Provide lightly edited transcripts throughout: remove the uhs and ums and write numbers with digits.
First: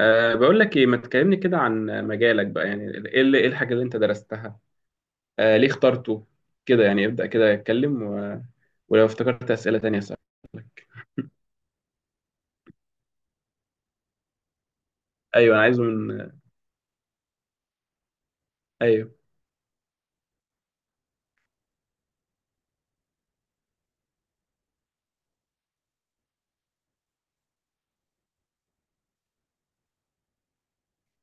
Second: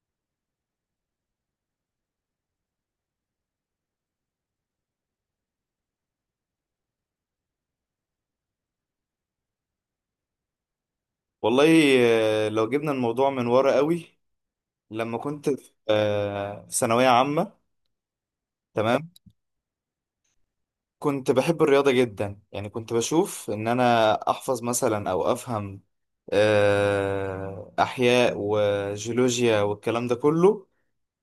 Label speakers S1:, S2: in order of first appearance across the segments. S1: بقول لك ايه، ما تكلمني كده عن مجالك بقى. يعني ايه الحاجة اللي انت درستها؟ ليه اخترته؟ كده يعني ابدأ كده اتكلم ولو افتكرت أسئلة تانية، صح.
S2: والله، لو جبنا الموضوع من ورا قوي. لما كنت
S1: ايوه، انا
S2: في
S1: عايزه من
S2: في ثانوية عامة، تمام،
S1: ايوه.
S2: كنت بحب الرياضة جدا. يعني كنت بشوف ان انا احفظ مثلا او افهم احياء وجيولوجيا والكلام ده كله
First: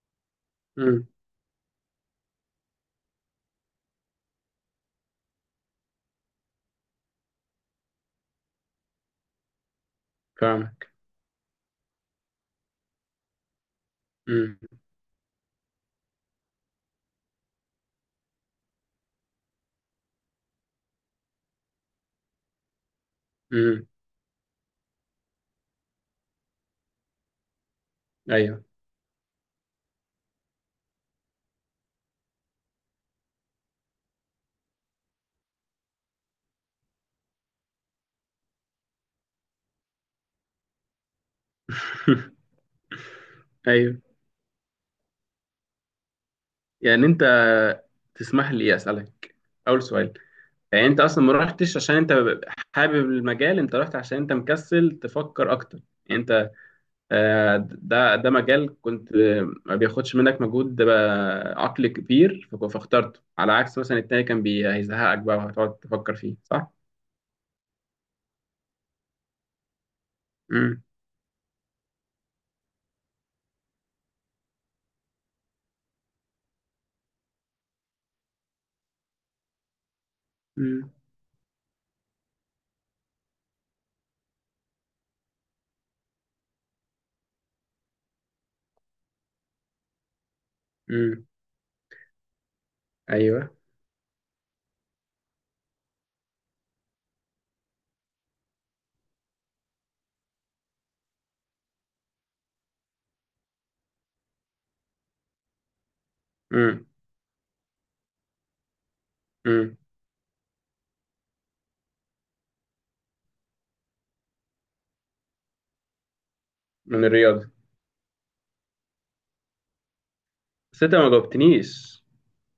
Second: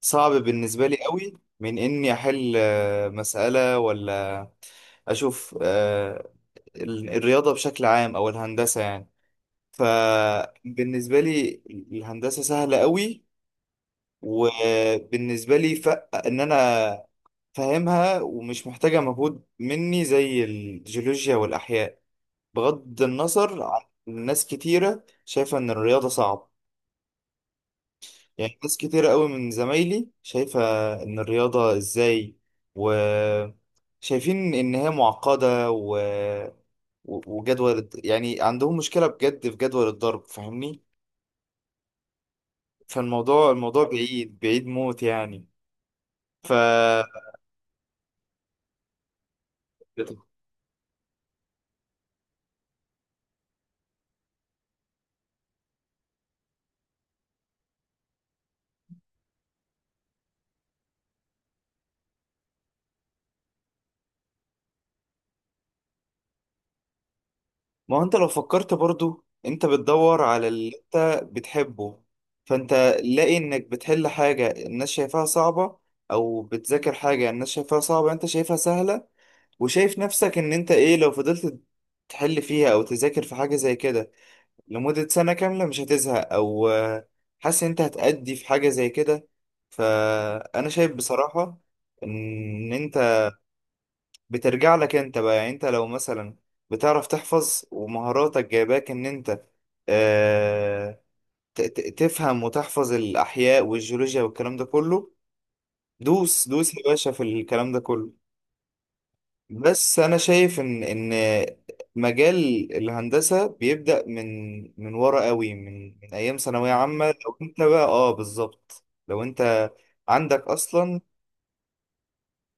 S2: صعب بالنسبة لي
S1: امم.
S2: قوي، من اني احل مسألة، ولا اشوف الرياضة بشكل عام او الهندسة يعني.
S1: فاهمك.
S2: فبالنسبة لي الهندسة سهلة قوي.
S1: امم.
S2: وبالنسبة لي ف إن أنا فاهمها ومش محتاجة مجهود مني زي الجيولوجيا والأحياء، بغض النظر عن
S1: امم.
S2: ناس كتيرة شايفة إن الرياضة صعب. يعني
S1: ايوه.
S2: ناس كتيرة قوي من زمايلي شايفة إن الرياضة إزاي، وشايفين إن هي معقدة و... وجدول، يعني عندهم مشكلة بجد في جدول الضرب، فاهمني. فالموضوع
S1: ايوه.
S2: بعيد بعيد موت يعني. ف
S1: يعني انت. تسمح لي اسألك. اول سؤال. يعني انت اصلا ما رحتش عشان انت حابب المجال، انت رحت عشان انت مكسل تفكر اكتر يعني. ده مجال كنت ما بياخدش منك مجهود عقلي كبير، فاخترته على عكس مثلا التاني كان هيزهقك بقى وهتقعد تفكر فيه، صح؟
S2: ما هو انت لو فكرت برضو انت بتدور على اللي
S1: امم.
S2: انت بتحبه. فانت لاقي انك بتحل حاجة الناس شايفاها صعبة، او بتذاكر حاجة الناس شايفاها صعبة انت شايفها سهلة، وشايف نفسك ان انت
S1: امم.
S2: ايه لو فضلت تحل فيها او تذاكر في حاجة زي كده لمدة سنة كاملة، مش هتزهق، او حاسس ان انت هتأدي في حاجة زي كده. فانا شايف
S1: امم.
S2: بصراحة ان انت
S1: ايوه.
S2: بترجع لك انت بقى. يعني انت لو مثلا بتعرف تحفظ ومهاراتك جايباك ان انت آه تفهم وتحفظ الاحياء والجيولوجيا والكلام ده كله، دوس دوس يا
S1: امم.
S2: باشا في الكلام ده كله.
S1: امم.
S2: بس انا شايف ان مجال الهندسة بيبدأ من ورا قوي، من ايام ثانوية عامة
S1: من
S2: لو
S1: الرياضة.
S2: انت بقى اه بالظبط، لو انت عندك
S1: بس انت
S2: اصلا.
S1: ما جاوبتنيش.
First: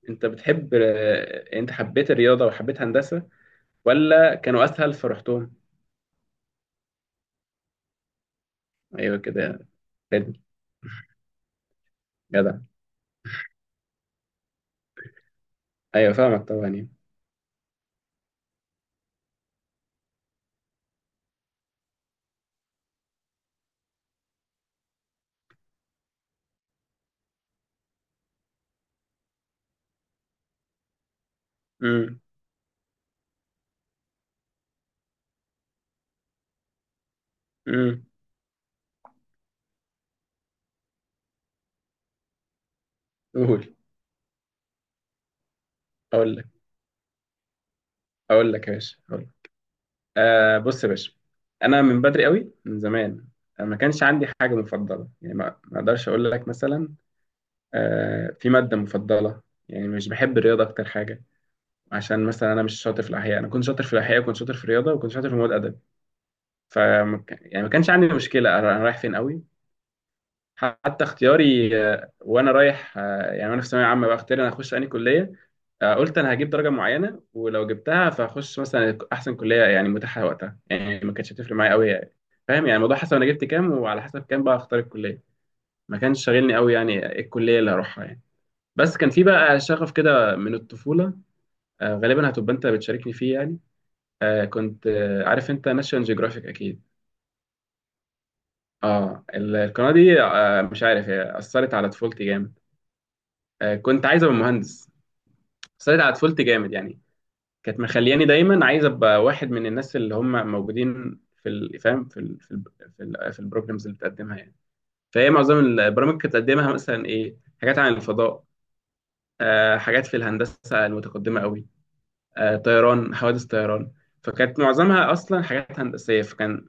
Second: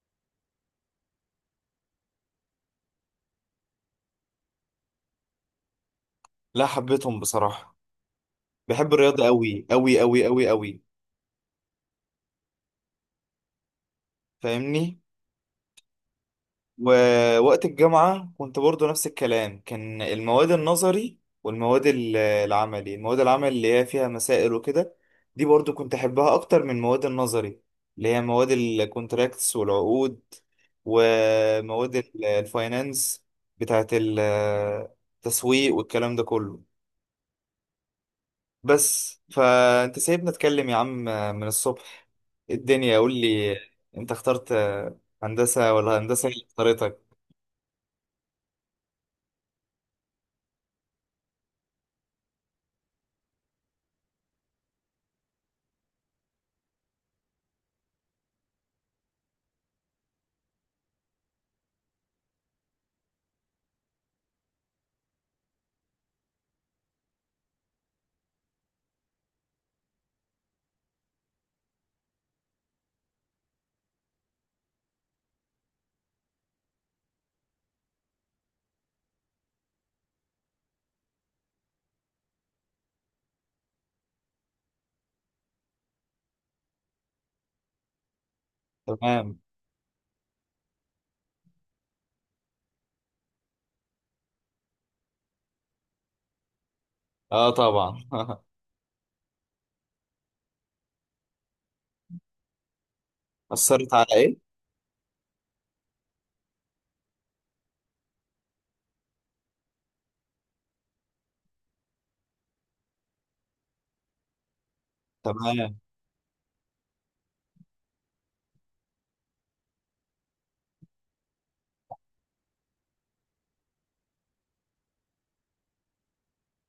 S1: انت بتحب آه، انت حبيت الرياضة وحبيت هندسة، ولا كانوا اسهل فرحتهم؟
S2: لا حبيتهم بصراحة، بحب
S1: ايوه
S2: الرياضة قوي
S1: كده.
S2: قوي قوي
S1: فادني.
S2: قوي قوي،
S1: جدع.
S2: فاهمني.
S1: ايوه فاهمك طبعا يعني.
S2: ووقت الجامعة كنت برضو نفس الكلام، كان المواد النظري، والمواد العملي، المواد العمل اللي هي فيها مسائل وكده، دي برضو كنت أحبها أكتر من المواد النظري اللي هي مواد الكونتراكتس والعقود، ومواد
S1: امم.
S2: الفاينانس بتاعت التسويق والكلام ده كله.
S1: امم.
S2: بس فأنت سايبني أتكلم يا عم من الصبح، الدنيا، قول لي،
S1: قول.
S2: أنت اخترت هندسة ولا هندسة
S1: اقول
S2: اللي
S1: لك
S2: اختارتك؟
S1: اقول لك يا باشا. بص يا باشا، انا من بدري قوي من زمان. ما كانش عندي حاجه مفضله، يعني ما اقدرش اقول لك مثلا في ماده مفضله. يعني مش بحب الرياضه اكتر حاجه، عشان مثلا انا مش شاطر في الاحياء. انا كنت شاطر في الاحياء وكنت شاطر في الرياضه وكنت شاطر في مواد ادب. ف يعني ما كانش عندي مشكله انا رايح فين قوي. حتى اختياري وانا رايح يعني وانا في ثانويه عامه بقى، اختياري انا اخش انهي كليه. قلت انا هجيب درجه معينه، ولو جبتها فهخش مثلا احسن كليه يعني متاحه وقتها. يعني ما كانتش هتفرق معايا قوي يعني. فاهم؟ يعني الموضوع حسب انا جبت كام، وعلى حسب كام بقى اختار الكليه. ما كانش شاغلني قوي يعني إيه الكليه اللي هروحها يعني. بس كان في
S2: تمام.
S1: بقى شغف كده من الطفوله. غالبا هتبقى انت بتشاركني فيه يعني. كنت عارف انت ناشيونال جيوغرافيك اكيد.
S2: اه طبعا.
S1: اه، القناه دي مش عارف هي اثرت على طفولتي جامد.
S2: اثرت على
S1: كنت عايز ابقى
S2: ايه؟
S1: مهندس. بس أنا على طفولتي جامد يعني. كانت مخلياني دايما عايز ابقى واحد من الناس اللي هم موجودين في فاهم في البروجرامز اللي بتقدمها يعني. فهي معظم
S2: تمام.
S1: البرامج اللي بتقدمها مثلا ايه، حاجات عن الفضاء، حاجات في الهندسه المتقدمه قوي، طيران، حوادث طيران. فكانت معظمها اصلا حاجات هندسيه، فكان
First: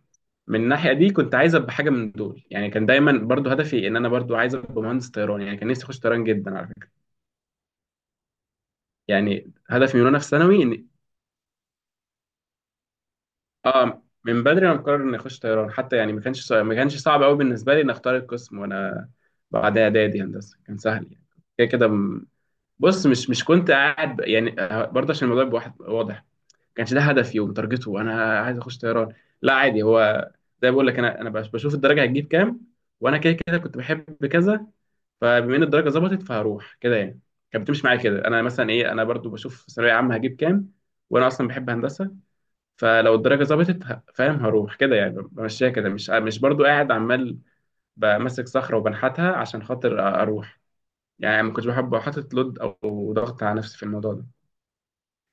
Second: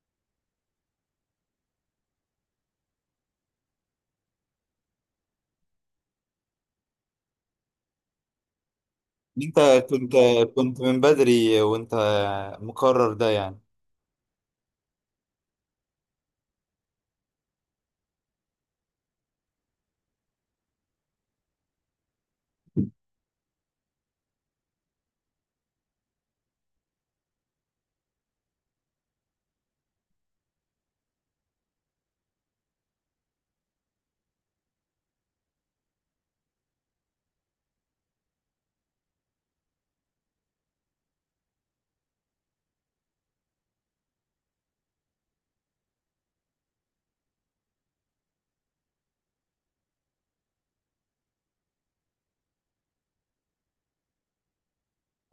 S1: من الناحيه دي كنت عايز ابقى حاجه من دول. يعني كان دايما برضو هدفي ان انا برضو عايز ابقى مهندس طيران. يعني كان نفسي اخش طيران جدا على فكره. يعني
S2: انت
S1: هدفي من
S2: كنت،
S1: وانا في
S2: كنت
S1: ثانوي.
S2: من بدري وانت مقرر ده يعني؟
S1: اه من بدري انا مقرر اني اخش طيران حتى، يعني ما كانش صعب، ما كانش صعب قوي بالنسبه لي ان اختار القسم. وانا بعد اعدادي هندسه كان سهل يعني. كده كده بص، مش كنت قاعد يعني برضه عشان الموضوع يبقى واحد واضح. ما كانش ده هدفي ومتارجته انا عايز اخش طيران، لا عادي هو. زي ما بقول لك، انا بشوف الدرجه هتجيب كام، وانا كده كده كنت بحب كذا. فبما ان الدرجه ظبطت فهروح كده يعني. كانت بتمشي معايا كده، انا مثلا ايه، انا برضو بشوف ثانويه عامه هجيب كام، وانا اصلا بحب هندسه. فلو الدرجه ظبطت فاهم، هروح كده يعني. بمشيها كده، مش برضو قاعد عمال بمسك صخره وبنحتها عشان خاطر اروح. يعني ما كنتش بحب احط لود او ضغط على نفسي في الموضوع ده.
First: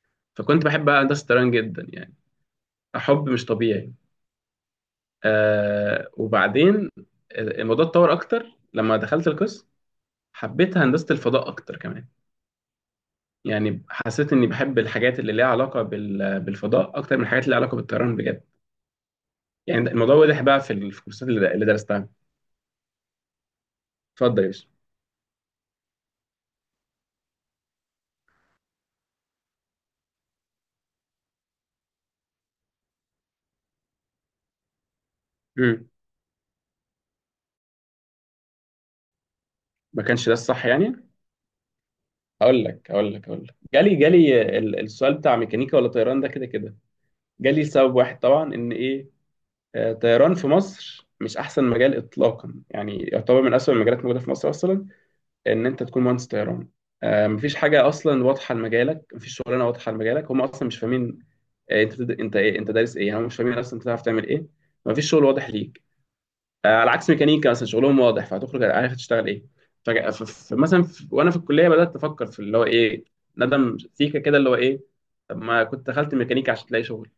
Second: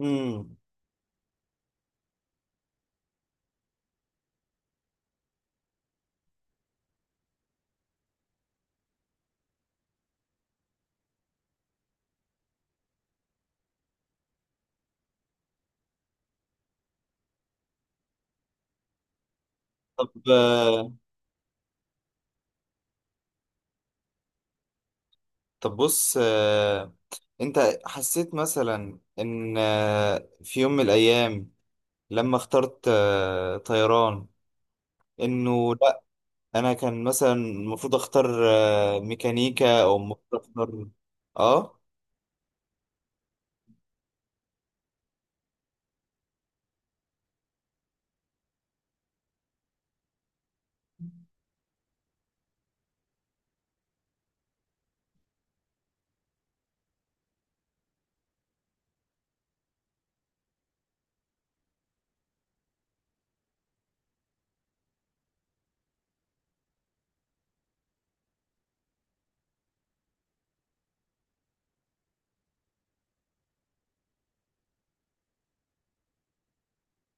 S2: امم.
S1: فكنت بحب بقى هندسه الطيران جدا يعني، حب مش طبيعي. وبعدين الموضوع اتطور اكتر لما دخلت القسم، حبيت هندسه الفضاء اكتر كمان. يعني حسيت اني بحب الحاجات اللي ليها علاقه بالفضاء اكتر من الحاجات اللي ليها علاقه بالطيران، بجد. يعني الموضوع
S2: طب
S1: واضح بقى في في الكورسات اللي درستها. اتفضل يا باشا.
S2: طب بص انت حسيت مثلا ان في يوم من الايام، لما اخترت طيران، انه
S1: امم.
S2: لا انا كان مثلا المفروض اختار ميكانيكا، او
S1: ما كانش ده
S2: المفروض
S1: الصح
S2: اختار؟
S1: يعني.
S2: اه.
S1: اقول لك جالي السؤال بتاع ميكانيكا ولا طيران. ده كده كده جالي سبب واحد طبعا، ان ايه، طيران في مصر مش احسن مجال اطلاقا. يعني يعتبر من اسوأ المجالات الموجوده في مصر اصلا ان انت تكون مهندس طيران. مفيش حاجه اصلا واضحه لمجالك، مفيش شغلانه واضحه لمجالك، هم اصلا مش فاهمين. انت دارس ايه يعني، هم مش فاهمين اصلا انت تعرف تعمل ايه. مفيش شغل واضح ليك. على عكس ميكانيكا مثلا، شغلهم واضح، فهتخرج عارف هتشتغل ايه. مثلا وانا في الكليه بدات افكر في اللي هو ايه، ندم سيكه كده، اللي هو ايه، طب ما كنت دخلت ميكانيكا عشان تلاقي شغل.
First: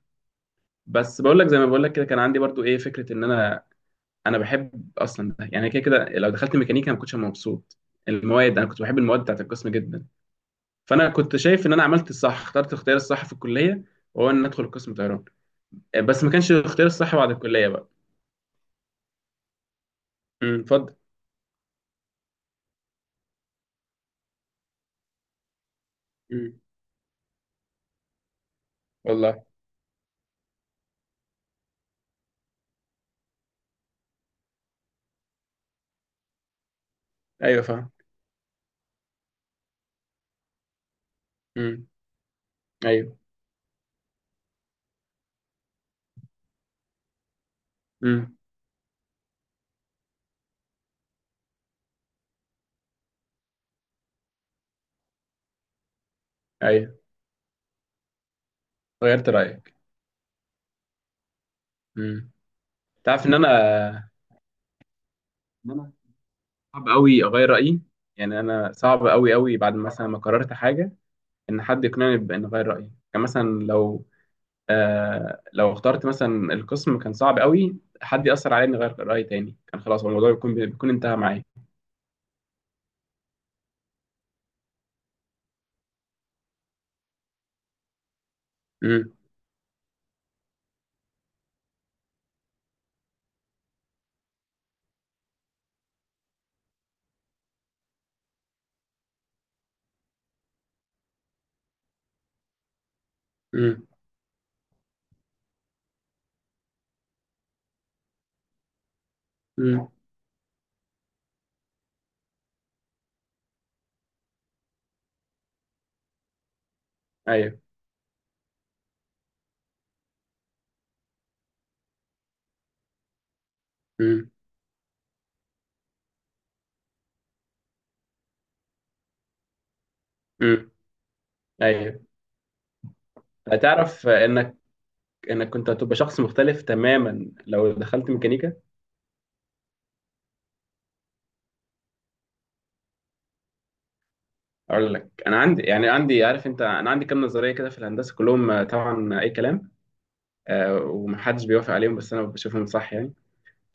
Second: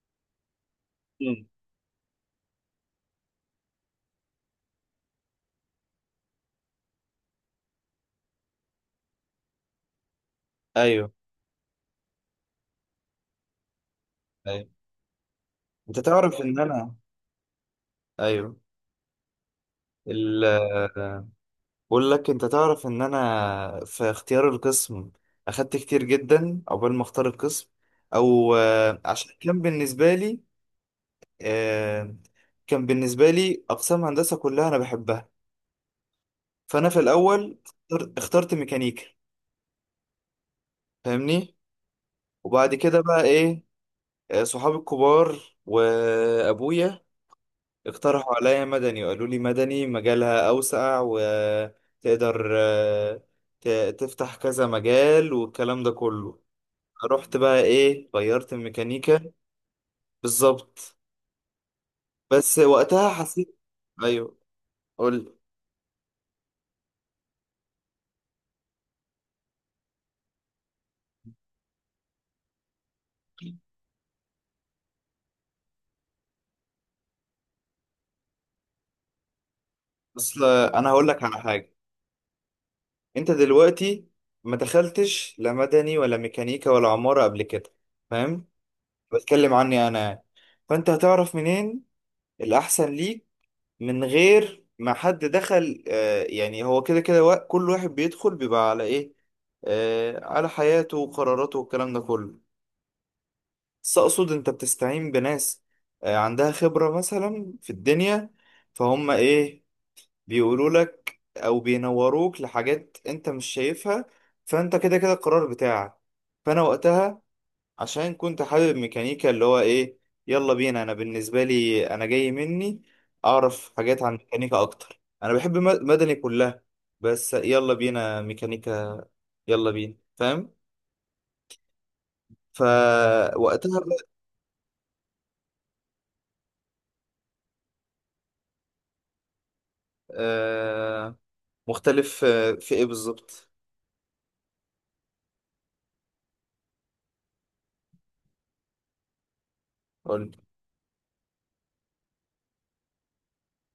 S1: بس بقول
S2: مم.
S1: لك، زي ما بقول لك كده، كان عندي برضو ايه فكره ان انا، انا بحب اصلا ده يعني. كده كده لو دخلت ميكانيكا ما كنتش هبقى مبسوط. المواد، انا كنت بحب المواد بتاعت القسم جدا. فانا
S2: ايوه.
S1: كنت شايف ان انا عملت الصح، اخترت الاختيار الصح في الكليه، وهو ان
S2: ايوه
S1: ادخل قسم طيران.
S2: انت
S1: بس ما
S2: تعرف
S1: كانش
S2: ان
S1: الاختيار
S2: انا.
S1: الصح بعد الكليه بقى.
S2: ايوه ال
S1: امم. اتفضل.
S2: بقول لك، انت تعرف ان انا في اختيار القسم اخدت كتير
S1: امم.
S2: جدا عقبال ما اختار القسم. او عشان
S1: والله.
S2: كان بالنسبه لي آه، كان بالنسبه لي اقسام هندسه كلها انا بحبها. فانا في الاول
S1: ايوه فاهم.
S2: اخترت ميكانيكا، فاهمني.
S1: امم.
S2: وبعد كده
S1: ايوه.
S2: بقى ايه، صحابي الكبار وابويا اقترحوا
S1: امم.
S2: عليا مدني، وقالوا لي مدني مجالها اوسع وتقدر تفتح كذا مجال والكلام ده كله.
S1: ايوه.
S2: رحت بقى ايه، غيرت
S1: غيرت
S2: الميكانيكا.
S1: رايك.
S2: بالظبط.
S1: امم.
S2: بس وقتها
S1: تعرف ان
S2: حسيت،
S1: انا.
S2: ايوه، قول.
S1: ان انا صعب قوي اغير رايي، يعني انا صعب قوي قوي بعد مثلا ما قررت حاجه، ان حد يقنعني بان اغير رايي. يعني مثلا لو لو اخترت مثلا القسم، كان صعب قوي حد ياثر عليا اني اغير رايي تاني، كان خلاص هو الموضوع
S2: اصل
S1: بيكون
S2: انا
S1: بيكون
S2: هقول
S1: انتهى
S2: لك على
S1: معايا.
S2: حاجه. انت دلوقتي ما دخلتش لا مدني ولا ميكانيكا ولا عماره قبل كده، فاهم؟
S1: امم.
S2: بتكلم عني انا يعني. فانت هتعرف منين الاحسن ليك من غير ما حد دخل؟ آه يعني هو كده كده، كل واحد بيدخل بيبقى على ايه، آه على حياته وقراراته والكلام ده كله.
S1: امم.
S2: بس اقصد انت بتستعين بناس عندها خبرة مثلا في الدنيا، فهم ايه،
S1: امم.
S2: بيقولوا لك او بينوروك لحاجات انت مش شايفها. فانت كده كده القرار بتاعك. فانا وقتها
S1: ايوه.
S2: عشان كنت حابب ميكانيكا، اللي هو ايه، يلا بينا. انا بالنسبة لي انا جاي مني اعرف حاجات عن
S1: امم.
S2: ميكانيكا اكتر، انا بحب مدني كلها، بس يلا بينا ميكانيكا، يلا بينا، فاهم.
S1: امم. ايوه.
S2: فوقتها بقى
S1: تعرف انك. انك كنت هتبقى شخص مختلف تماما لو دخلت ميكانيكا.
S2: آه، مختلف في ايه بالظبط؟
S1: اقول لك. انا عندي يعني عندي عارف انت، انا عندي كام نظريه كده في الهندسه كلهم، طبعا اي كلام.
S2: قول لي.
S1: ومحدش بيوافق عليهم بس انا بشوفهم صح يعني.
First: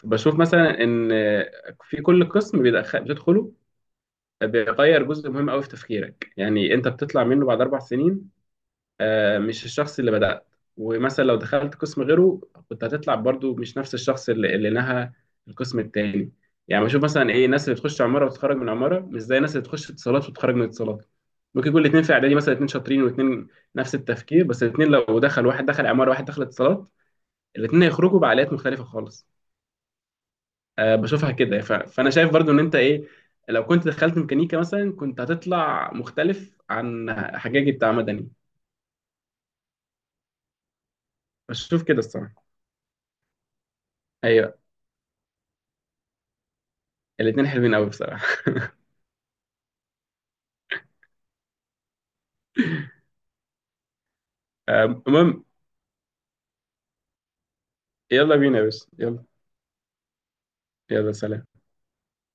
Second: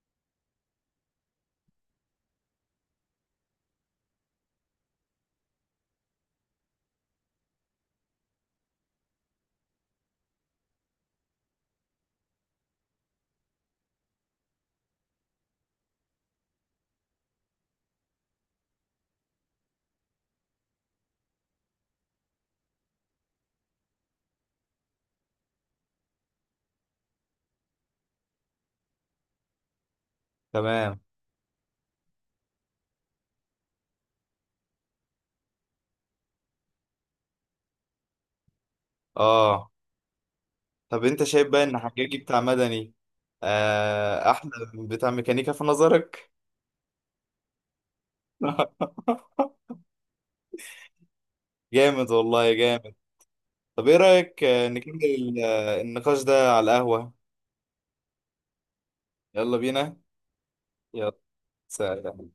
S1: بشوف مثلا ان في كل قسم بتدخله بيغير جزء مهم قوي في تفكيرك. يعني انت بتطلع منه بعد 4 سنين مش الشخص اللي بدأت. ومثلا لو دخلت قسم غيره كنت هتطلع برضو مش نفس الشخص اللي نهى القسم التاني. يعني بشوف مثلا، ايه، الناس اللي تخش عمارة وتتخرج من عمارة مش زي الناس اللي تخش اتصالات وتتخرج من اتصالات. ممكن يكون الاتنين في اعدادي مثلا اتنين شاطرين، واتنين نفس التفكير، بس الاتنين لو دخل واحد دخل عمارة واحد دخل اتصالات، الاتنين هيخرجوا بعقليات مختلفة خالص.
S2: تمام.
S1: بشوفها كده فانا شايف برضو ان انت ايه، لو كنت دخلت ميكانيكا مثلا كنت هتطلع مختلف عن حجاجي بتاع مدني.
S2: اه طب انت شايف بقى ان
S1: بشوف كده
S2: حجاجي
S1: الصراحة.
S2: بتاع مدني احلى
S1: ايوه.
S2: من بتاع ميكانيكا في نظرك؟
S1: الاتنين حلوين قوي بصراحة.
S2: جامد والله جامد. طب ايه رأيك نكمل
S1: المهم،
S2: النقاش ده على القهوة؟
S1: يلا بينا بس، يلا.
S2: يلا بينا.
S1: يلا
S2: يلا
S1: سلام.
S2: سلام.